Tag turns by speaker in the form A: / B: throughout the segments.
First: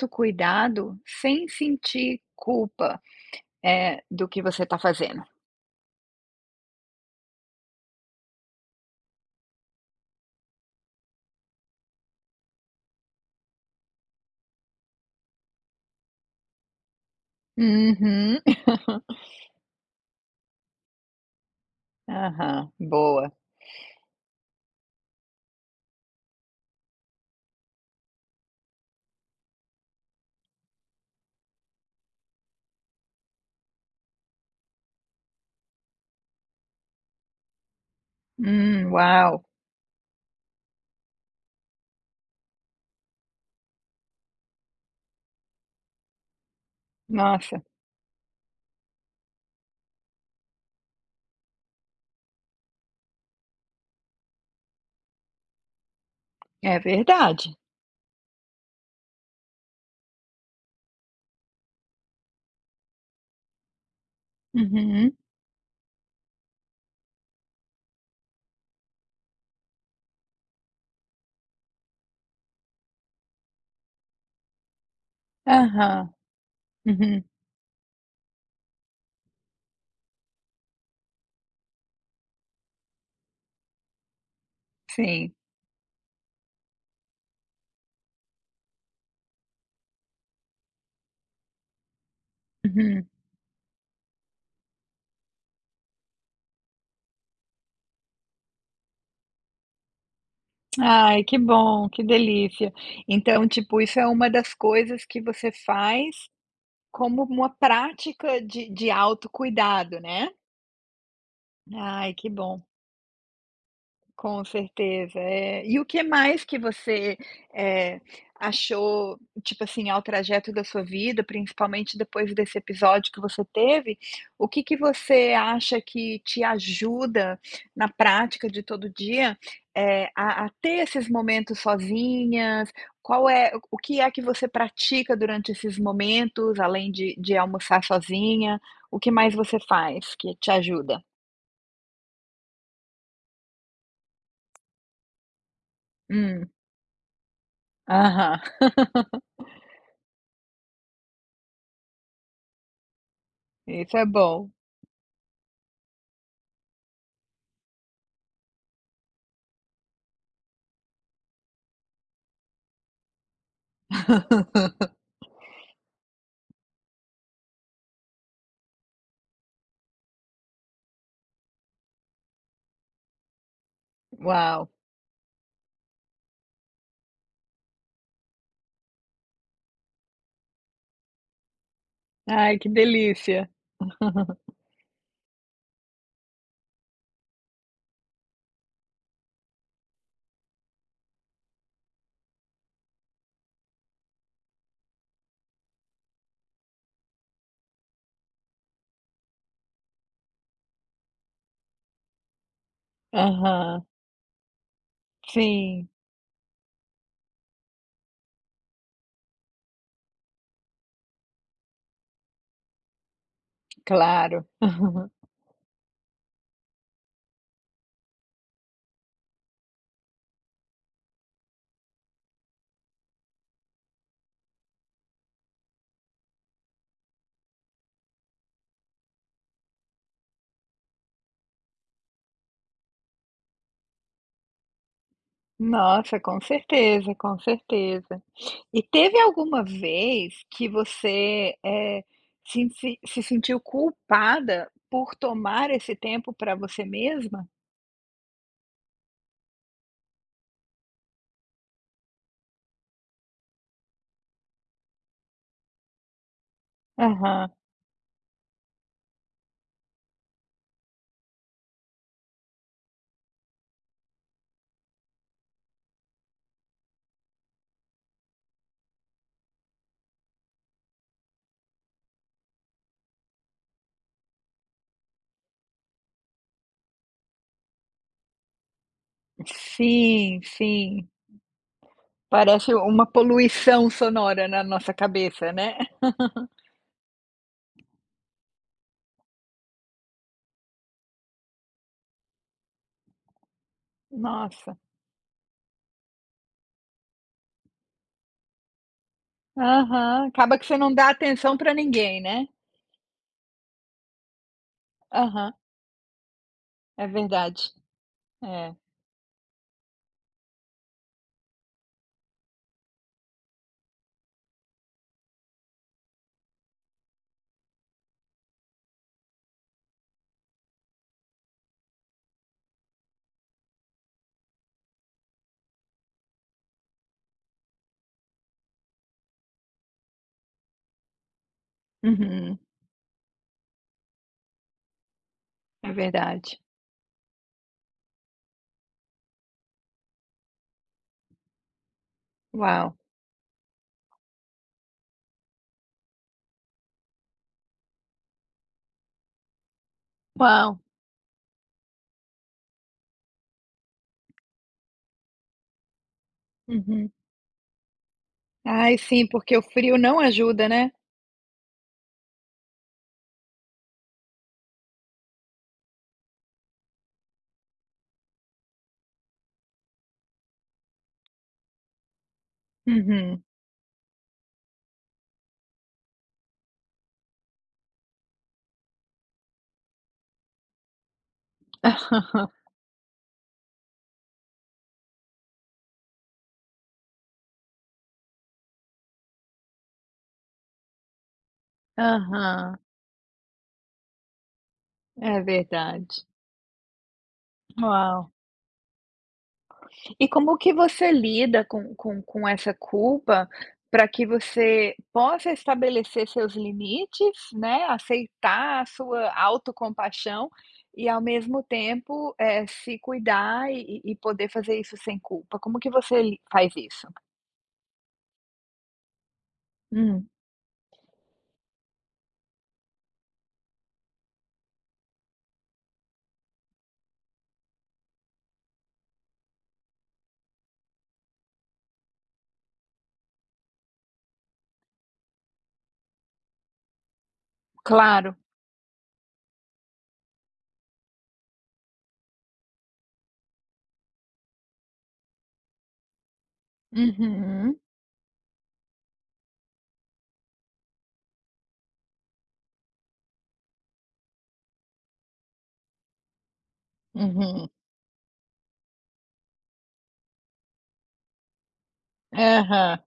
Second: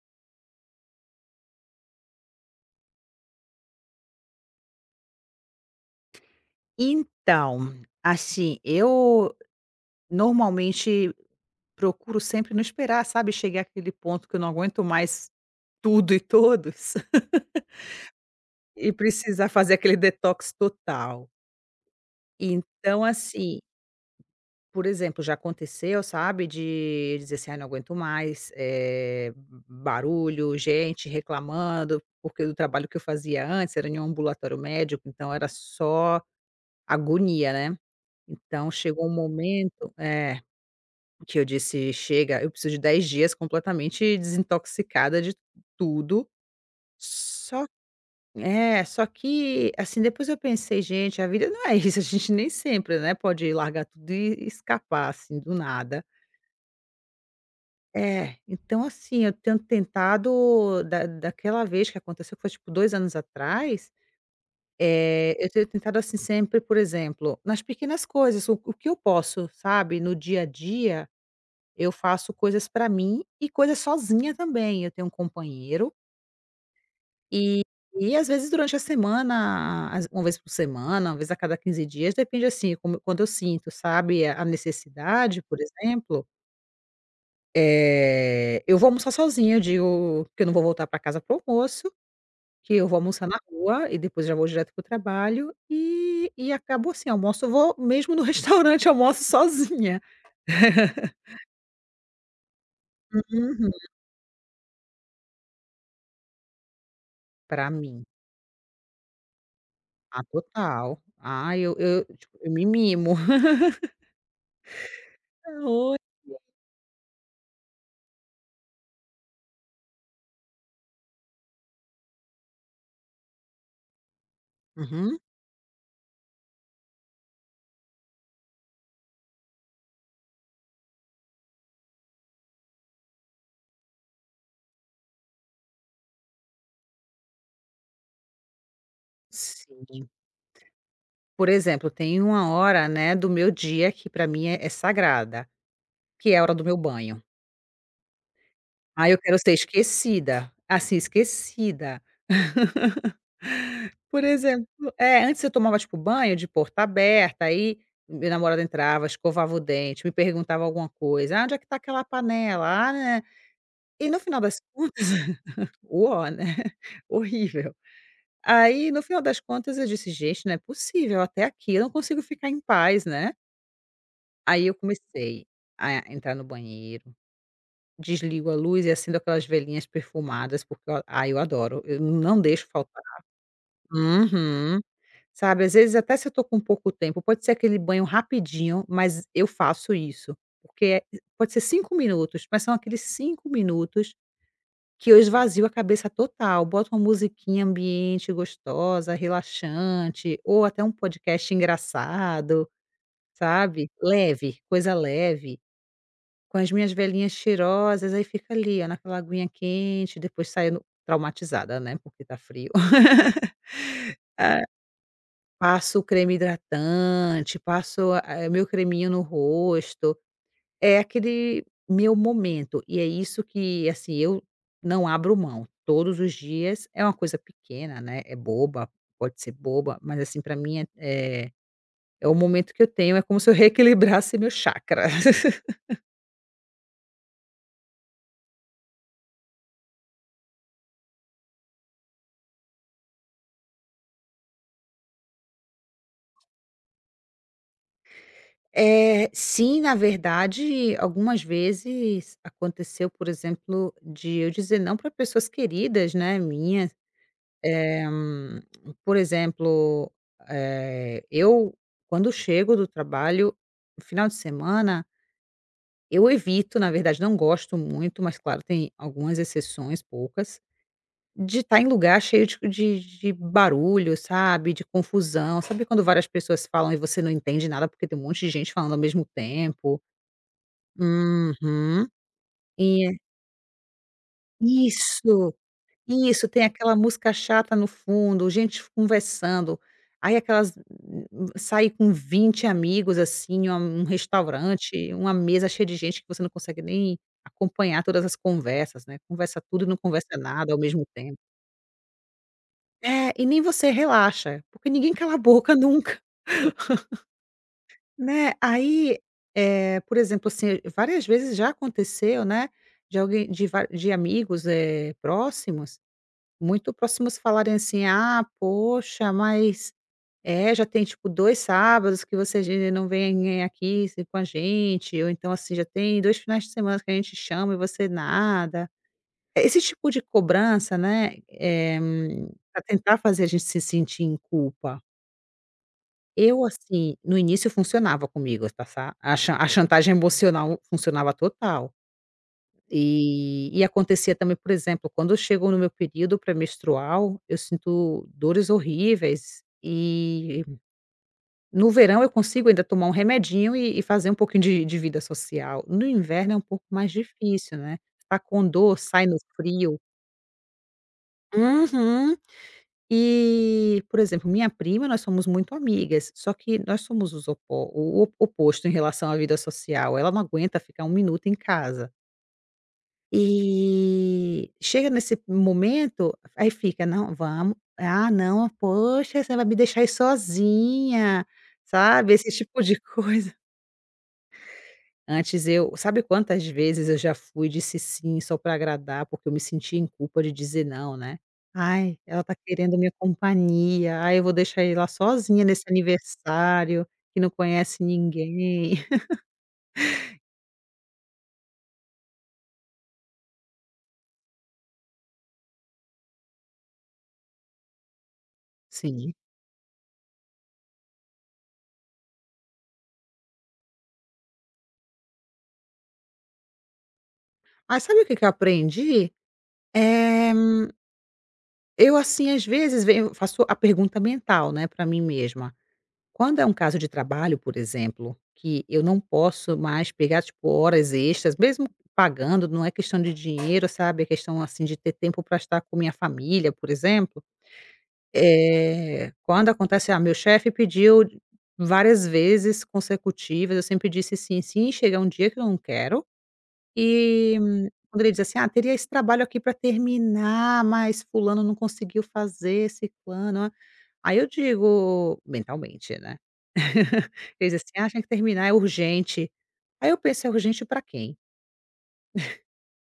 A: Autocuidado sem sentir culpa, do que você está fazendo.
B: Então, assim, eu normalmente procuro sempre não esperar, sabe, chegar àquele ponto que eu não aguento mais tudo e todos
A: Uhum.
B: e precisar fazer aquele detox total.
A: Aham,
B: Então,
A: boa.
B: assim, por exemplo, já aconteceu, sabe, de dizer assim: "Ai, não aguento mais, barulho, gente reclamando", porque do trabalho que eu fazia antes era em um ambulatório médico, então era só agonia, né. Então chegou um
A: Uau.
B: momento. Que eu disse: "Chega, eu preciso de 10 dias completamente desintoxicada de tudo".
A: Nossa,
B: Só só que, assim, depois eu pensei: "Gente, a vida não é isso, a gente nem sempre, né, pode largar tudo e escapar, assim, do nada".
A: é verdade.
B: É, então, assim, eu tenho tentado da daquela vez que aconteceu, que foi, tipo, 2 anos atrás.
A: Uhum.
B: Eu tenho tentado, assim, sempre, por exemplo, nas pequenas coisas, o que eu posso, sabe, no dia a dia. Eu faço coisas para mim e coisas sozinha também. Eu tenho um companheiro,
A: Aham. Uhum.
B: e e às vezes durante a semana, às uma vez por semana, uma vez a cada 15 dias, depende, assim, como quando eu sinto, sabe, a
A: Sim.
B: necessidade. Por exemplo, eu vou almoçar sozinha. Eu digo que eu não vou voltar para casa pro almoço, que eu vou
A: Uhum.
B: almoçar na rua e depois já vou direto pro trabalho, e acabou assim, almoço eu vou mesmo no restaurante, almoço sozinha.
A: Ai, que bom, que delícia. Então,
B: Uhum.
A: tipo, isso é uma das coisas que você faz como uma
B: Pra mim.
A: prática de autocuidado,
B: Ah,
A: né?
B: total. Ah, eu,
A: Ai, que
B: tipo, eu
A: bom.
B: me mimo.
A: Com certeza, é. E o
B: Oi.
A: que mais que você, eh, achou, tipo assim, ao trajeto da sua vida, principalmente depois desse episódio que você teve, o que que
B: Uhum.
A: você acha que te ajuda na prática de todo dia, a ter esses momentos sozinhas? Qual é o que é que você pratica durante esses momentos, além de almoçar sozinha? O que mais você
B: Sim.
A: faz que te ajuda?
B: Por exemplo, tem uma hora, né, do meu dia que pra mim é sagrada, que é a
A: Hum,
B: hora do meu banho.
A: aham.
B: Aí eu quero ser esquecida, assim, esquecida.
A: Isso é
B: Por
A: bom.
B: exemplo, antes eu tomava, tipo, banho de porta aberta, aí meu namorado entrava, escovava o dente, me perguntava alguma coisa: "Ah, onde é que tá aquela panela? Ah, né". E no final das contas, uó, né, horrível. Aí, no final das contas, eu disse: "Gente, não é possível, até aqui eu não consigo ficar em paz, né". Aí
A: Uau.
B: eu comecei a entrar no banheiro, desligo a luz e acendo aquelas velhinhas perfumadas, porque eu ai, eu adoro, eu não
A: Ai,
B: deixo
A: que
B: faltar.
A: delícia.
B: Uhum. Sabe, às vezes até se eu tô com pouco tempo, pode ser aquele banho rapidinho, mas eu faço isso, porque é- pode ser 5 minutos, mas são aqueles 5 minutos. Que eu esvazio a cabeça total, boto uma musiquinha ambiente gostosa, relaxante, ou até um podcast engraçado,
A: Aham.
B: sabe, leve, coisa leve,
A: Sim,
B: com as minhas velhinhas cheirosas, aí fica ali, ó, naquela aguinha quente, depois saio traumatizada, né, porque tá frio.
A: claro.
B: Ah, passo o creme hidratante, passo, meu creminho no rosto. É aquele meu momento, e é isso que, assim, eu não abro mão. Todos os dias é uma coisa pequena, né, é boba, pode ser boba, mas, assim, pra mim é é o momento que eu tenho, é como se eu reequilibrasse meu chakra.
A: Nossa, com certeza, com certeza. E teve alguma vez que você, se sentiu culpada por tomar esse tempo para você mesma?
B: É, sim, na verdade, algumas vezes aconteceu, por exemplo, de eu dizer não para pessoas queridas, né, minhas
A: Aham.
B: Eh, hum, por exemplo, eu quando chego do trabalho, no final de semana, eu evito, na verdade não gosto muito, mas claro tem algumas exceções, poucas, de estar em lugar cheio de barulho, sabe, de confusão. Sabe quando várias pessoas falam e você não entende nada, porque tem um monte de gente falando ao mesmo tempo?
A: Sim, sim.
B: Uhum.
A: Parece uma
B: E é
A: poluição sonora na nossa cabeça,
B: isso.
A: né?
B: Isso, tem aquela música chata no fundo, gente conversando, aí aquelas sair com 20 amigos, assim, uma um
A: Nossa.
B: restaurante, uma mesa cheia de gente que você não consegue nem acompanhar todas as conversas, né, conversa tudo e não
A: Aham.
B: conversa
A: Acaba que
B: nada
A: você
B: ao
A: não
B: mesmo
A: dá
B: tempo.
A: atenção para ninguém, né?
B: É, e nem você relaxa, porque ninguém cala a
A: Aham.
B: boca nunca,
A: É verdade,
B: né.
A: é.
B: Aí, por exemplo, assim, várias vezes já aconteceu, né, de alguém de amigos, próximos, muito próximos falarem assim: "Ah, poxa, mas já tem, tipo, 2 sábados que você ge não vem aqui com a gente", ou então, assim: "Já tem 2 finais de semana que a gente chama e você nada". É, esse tipo de cobrança, né,
A: Uhum,
B: pra tentar fazer a gente se sentir em culpa.
A: é verdade.
B: Eu, assim, no início funcionava comigo, tá, sa a chan a chantagem emocional funcionava total.
A: Uau,
B: E acontecia também, por exemplo, quando eu chego no meu período pré-menstrual, eu sinto dores horríveis e
A: uau.
B: no verão eu consigo ainda tomar um remedinho e fazer um pouquinho de vida social. No inverno é um pouco
A: Uhum.
B: mais difícil, né, tá com
A: Ai,
B: dor,
A: sim,
B: sai no
A: porque o frio
B: frio.
A: não ajuda, né.
B: Uhum. E, por exemplo, minha prima, nós somos muito amigas, só que nós somos os opo o oposto em relação à vida social. Ela não aguenta ficar um minuto em casa.
A: Uhum.
B: E chega nesse momento, aí fica: "Não, vamos. Ah, não, poxa, você vai me deixar aí sozinha", sabe, esse tipo de coisa. Antes eu sabe quantas vezes eu já fui e disse sim só para agradar, porque eu me sentia em culpa de dizer não, né. "Ai, ela tá
A: Aham,
B: querendo minha companhia. Ai, eu vou deixar ele lá
A: é
B: sozinha nesse
A: verdade.
B: aniversário, que não conhece
A: Uau.
B: ninguém".
A: E como que você lida com essa culpa para que você possa estabelecer seus limites, né, aceitar a sua
B: Sim.
A: autocompaixão e ao mesmo tempo, se cuidar e poder fazer isso sem culpa? Como que você li faz isso?
B: Mas sabe o que que eu aprendi?
A: Hum,
B: é Eu, assim, às vezes venho faço a pergunta mental, né, para mim mesma. Quando é um caso de trabalho, por exemplo, que eu não posso mais pegar, tipo, horas extras, mesmo pagando, não é questão de dinheiro, sabe, é questão, assim, de ter tempo para estar com minha família, por exemplo.
A: claro.
B: Quando acontece meu chefe pediu várias vezes consecutivas, eu sempre disse sim, sim, chega um dia que eu não quero. E
A: Uhum,
B: quando ele diz assim: "Ah, teria esse trabalho aqui para terminar, mas fulano não conseguiu fazer, ciclano", aí eu digo mentalmente, né.
A: uhum.
B: Ele diz assim: "Ah, tem que terminar, é urgente". Aí eu penso: "É urgente para quem?",
A: Aham,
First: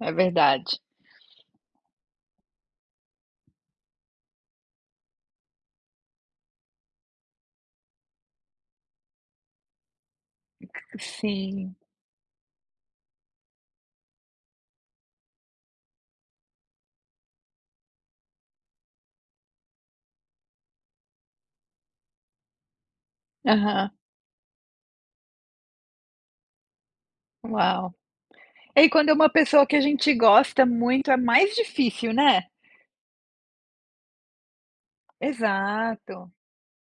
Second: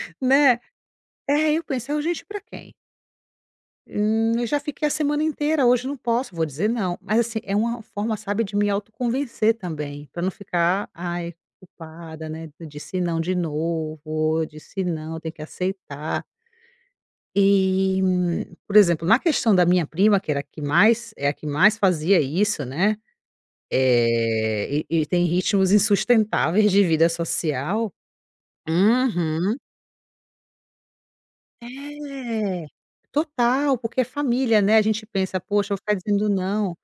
A: é
B: né.
A: verdade.
B: É, eu penso: "É urgente para quem? Eu já fiquei a semana inteira, hoje não posso", vou dizer não. Mas assim, é uma forma, sabe, de me autoconvencer também, para não ficar, ai,
A: Sim.
B: culpada, né, eu disse não de novo, eu disse não, tem que aceitar. E, por exemplo, na questão da minha prima, que era a que mais fazia isso, né,
A: Aham.
B: e tem ritmos insustentáveis de vida
A: Uau.
B: social.
A: E quando é uma
B: Uhum.
A: pessoa que a gente gosta muito, é mais difícil, né?
B: É. Total, porque é família, né, a gente pensa: "Poxa, eu vou ficar
A: Exato.
B: dizendo não".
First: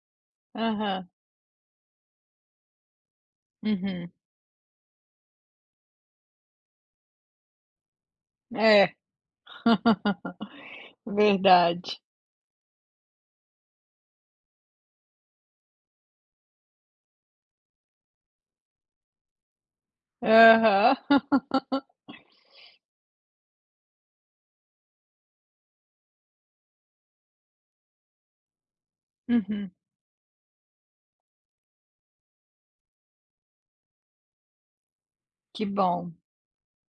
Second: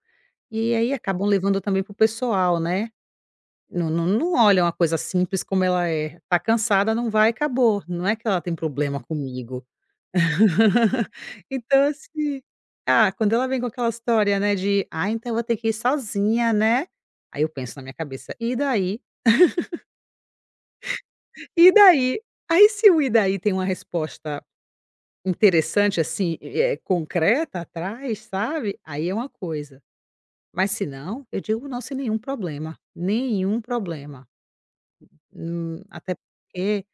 B: E aí
A: Aham.
B: acabam levando também para o pessoal, né. Não não
A: Uhum.
B: não olham a coisa simples como ela é. Tá cansada, não vai, acabou. Não é que ela tem
A: É.
B: problema comigo. Então,
A: Verdade.
B: assim, quando ela vem com aquela história, né, de: "Ah, então eu vou ter que ir sozinha, né". Aí eu penso na minha cabeça: "E daí?
A: Aham.
B: E daí?". Aí se o "e daí" tem uma resposta interessante, assim, é concreta atrás, sabe, aí é uma
A: Uhum.
B: coisa. Mas se não, eu digo não sem nenhum problema, nenhum problema.
A: Que
B: Hum,
A: bom.
B: até porque,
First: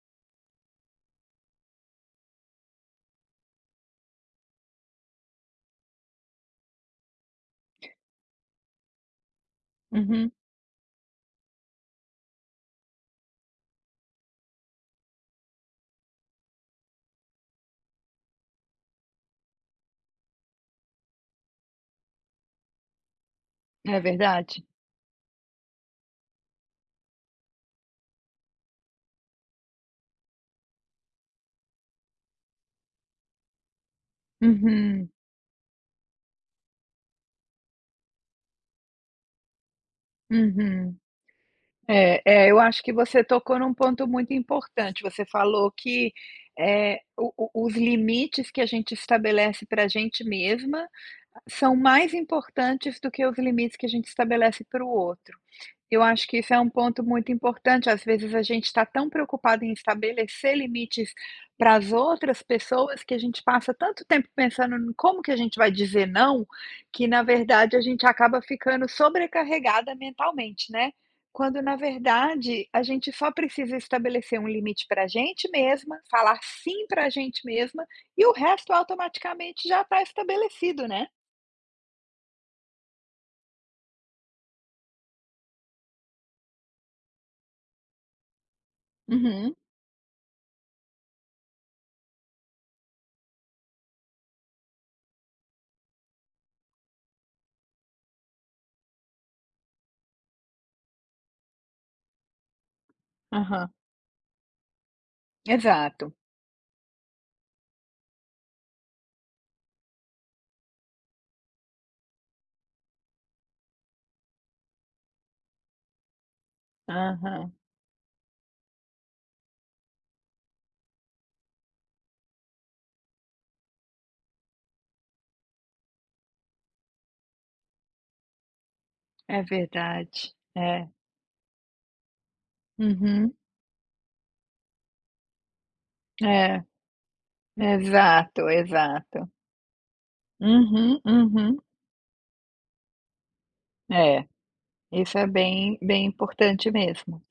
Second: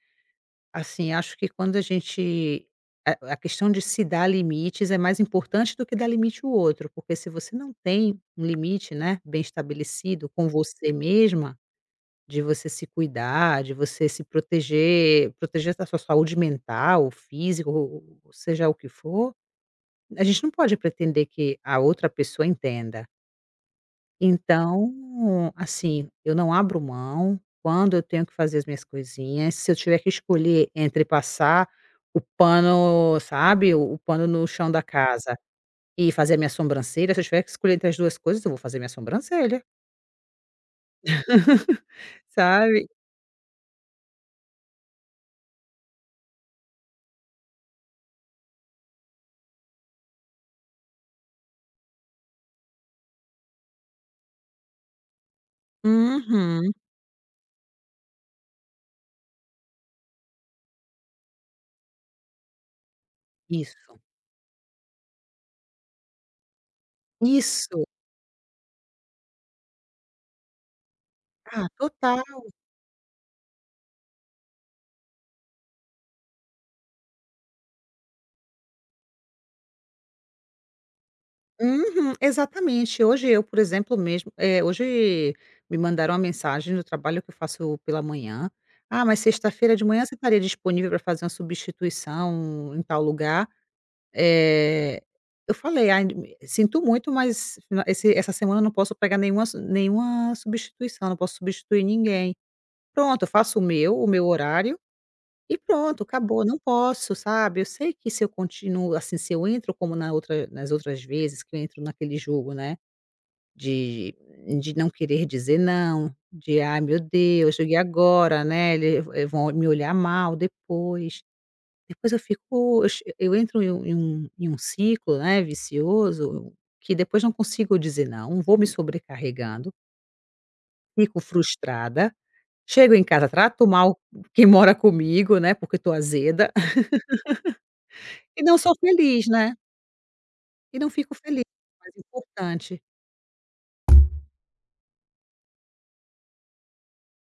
B: assim, acho que quando a gente a questão de se dar limites é mais importante do que dar limite ao outro, porque se você não tem um limite, né, bem estabelecido
A: Uhum.
B: com você mesma, de você se cuidar, de você se proteger, proteger da sua saúde mental, física, ou seja o que for, a gente não pode pretender que a outra pessoa entenda.
A: É verdade.
B: Então, assim, eu não abro mão quando eu tenho que fazer as minhas coisinhas, se eu tiver que escolher entre passar o pano, sabe, o pano no chão da
A: Uhum.
B: casa e fazer a minha sobrancelha, se eu tiver que escolher entre as 2 coisas, eu vou fazer minha sobrancelha,
A: Uhum. É, é, eu acho
B: sabe.
A: que você tocou num ponto muito importante. Você falou que, o os limites que a gente estabelece para a gente mesma são mais importantes do que os limites que a gente estabelece para o outro. Eu acho que isso é um
B: Uhum.
A: ponto muito importante. Às vezes a gente está tão preocupado em estabelecer limites para as outras pessoas que a gente passa
B: Isso,
A: tanto tempo pensando em como que a gente vai dizer não, que na verdade a
B: isso.
A: gente acaba ficando sobrecarregada mentalmente, né? Quando
B: Ah,
A: na
B: total.
A: verdade a gente só precisa estabelecer um limite para a gente mesma, falar sim para a gente mesma e o resto automaticamente já está estabelecido, né?
B: Uhum, exatamente. Hoje eu, por exemplo, mesmo, hoje me mandaram uma mensagem no trabalho que eu faço pela manhã: "Ah, mas
A: Uhum,
B: sexta-feira de manhã você estaria disponível para fazer uma substituição em tal lugar?" Eh, eu falei: "Ai, me- sinto muito, mas na esse essa semana eu não posso pegar nenhuma substituição, não posso substituir ninguém". Pronto, eu faço
A: aham,
B: o meu horário e pronto,
A: Exato.
B: acabou, não posso, sabe. Eu sei que se eu continuo assim, se eu entro como na outra nas outras vezes que eu entro naquele jogo, né, de não querer dizer não, de: "Ai, meu
A: Aham.
B: Deus, e agora, né, eles vão me olhar mal depois". Depois eu fico eu entro em um em um ciclo, né, vicioso, que depois não consigo dizer não, vou me
A: É
B: sobrecarregando,
A: verdade. É.
B: fico frustrada, chego em casa,
A: Uhum.
B: trato mal quem mora comigo, né, porque eu tô azeda.
A: É. Exato,
B: E não sou
A: exato.
B: feliz, né, e não
A: Uhum,
B: fico feliz,
A: uhum.
B: mais importante.
A: É, isso é bem bem importante mesmo.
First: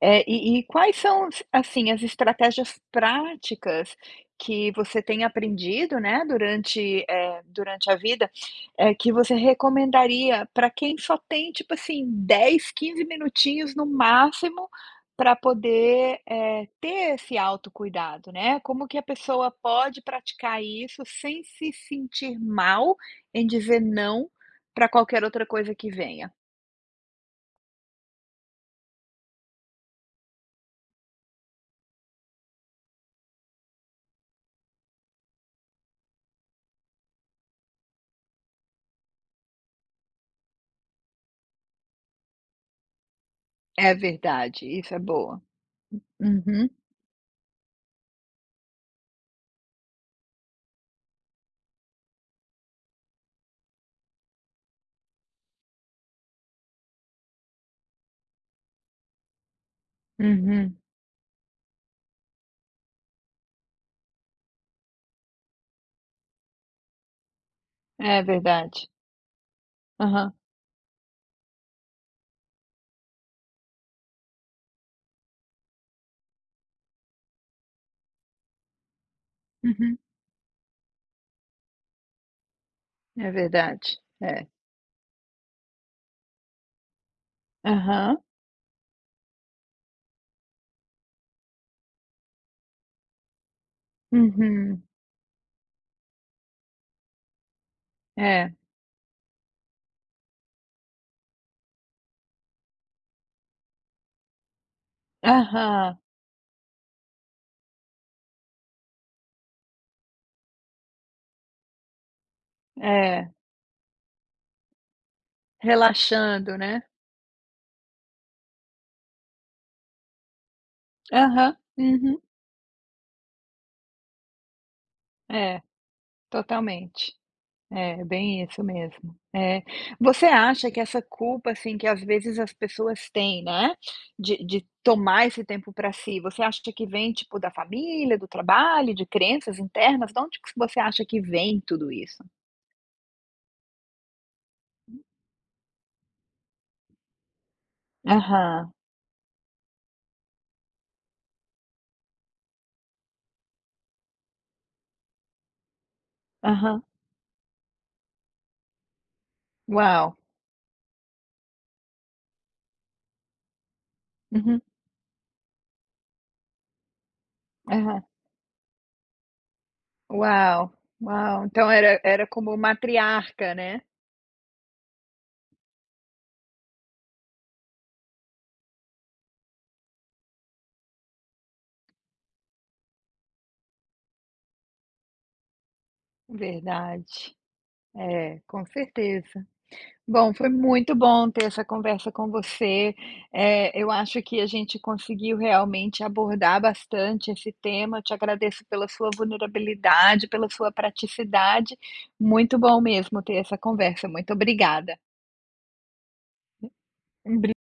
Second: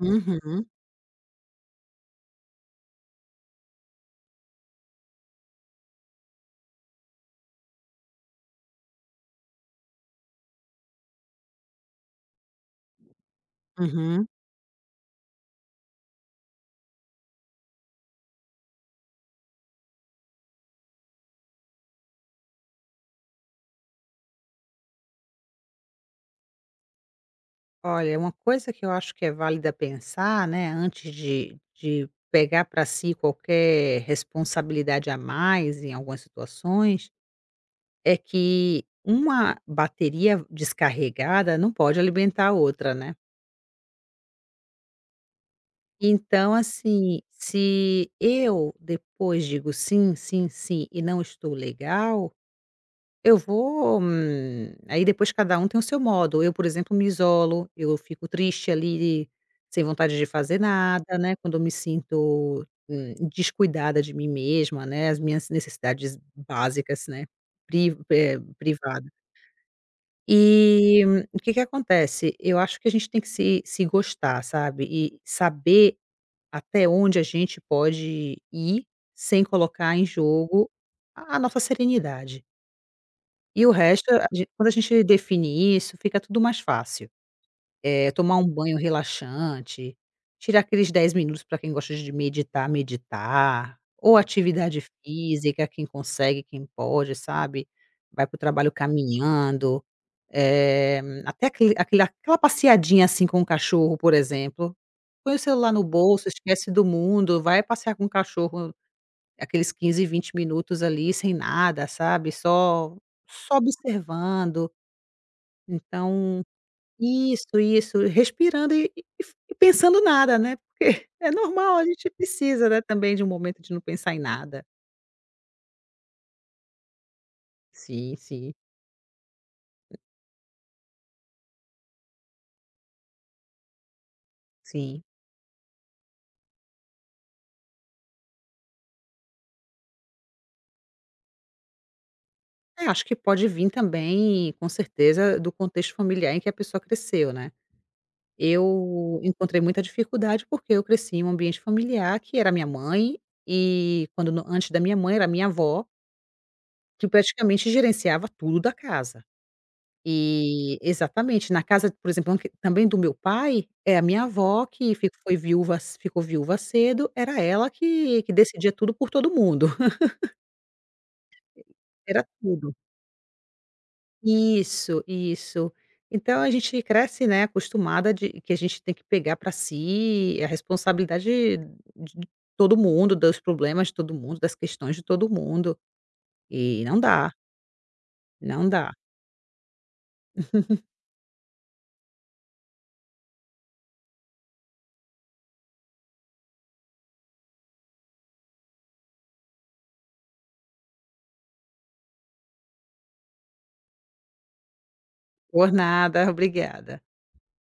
A: É, e
B: Uhum,
A: quais são, assim, as estratégias práticas que você tem aprendido, né, durante, durante a vida, que você recomendaria para quem só tem, tipo assim, 10, 15 minutinhos no
B: uhum.
A: máximo para poder, ter esse autocuidado, né? Como que a pessoa pode praticar isso sem se sentir mal em dizer não para qualquer outra coisa que venha?
B: Olha, uma coisa que eu acho que é válida pensar, né, antes de pegar para si qualquer responsabilidade a mais em algumas situações, é que uma bateria descarregada não pode alimentar a outra, né.
A: É verdade, isso é boa.
B: Então,
A: Uhum,
B: assim, se eu depois digo: "Sim, sim, sim", e não estou legal. Eu vou, aí depois cada um tem o seu modo. Eu, por exemplo, me isolo, eu fico triste ali, sem vontade de fazer
A: uhum.
B: nada, né, quando eu me sinto, descuidada de mim mesma, né, as minhas necessidades básicas, né,
A: É verdade.
B: privada.
A: Aham.
B: E o que que acontece? Eu acho que a gente tem que se gostar, sabe, e saber até onde a gente pode ir, sem colocar
A: Uhum.
B: em jogo a nossa serenidade.
A: É
B: E o
A: verdade.
B: resto, a
A: É.
B: gen quando a gente define isso, fica tudo mais fácil.
A: Aham.
B: Tomar um banho relaxante, tirar aqueles 10 minutos para quem gosta de meditar, meditar, ou
A: Uhum.
B: atividade física, quem consegue, quem pode, sabe. Vai para o
A: É.
B: trabalho caminhando, eh, até aquele aquele aquela passeadinha, assim, com o cachorro, por exemplo. Põe o celular no
A: Aham.
B: bolso, esquece do mundo, vai passear com o cachorro. Aqueles 15, 20 minutos ali sem nada, sabe, só
A: É.
B: só observando. Então
A: Relaxando, né?
B: isso, respirando e pensando nada, né, porque é
A: Aham.
B: normal, a gente
A: Uhum.
B: precisa, né, também de um momento de não pensar em nada.
A: É, totalmente. É,
B: Sim,
A: bem
B: sim,
A: isso mesmo. É. Você acha que essa culpa, assim, que às vezes as pessoas têm, né, de
B: sim.
A: tomar esse tempo para si, você acha que vem, tipo, da família, do trabalho, de crenças internas? De onde que você acha que vem tudo isso?
B: É, acho que pode vir também, com certeza, do contexto familiar em que a pessoa cresceu, né.
A: Aham.
B: Eu encontrei muita dificuldade, porque eu cresci em um ambiente familiar que era minha mãe, e quando, no antes da minha mãe, era minha avó.
A: Aham.
B: Que praticamente gerenciava tudo da casa.
A: Uau.
B: E exatamente, na casa, por exemplo, anque também do meu pai, é a minha
A: Uhum.
B: avó que fi foi viúva, c ficou viúva cedo, era ela
A: Aham.
B: que decidia tudo por todo mundo,
A: Uau, uau, então era era
B: era
A: como
B: tudo.
A: matriarca, né.
B: Isso, isso. Então a gente cresce, né, acostumada de que a gente tem que pegar para si a responsabilidade de todo mundo, dos problemas de todo mundo, das questões de todo mundo, e não dá,
A: Verdade. É, com
B: não dá.
A: certeza. Bom, foi muito bom ter essa conversa com você, eu acho que a gente conseguiu realmente abordar bastante esse tema, eu te agradeço pela sua vulnerabilidade, pela sua praticidade, muito bom mesmo ter essa conversa, muito obrigada.
B: Por nada, obrigada.
A: Um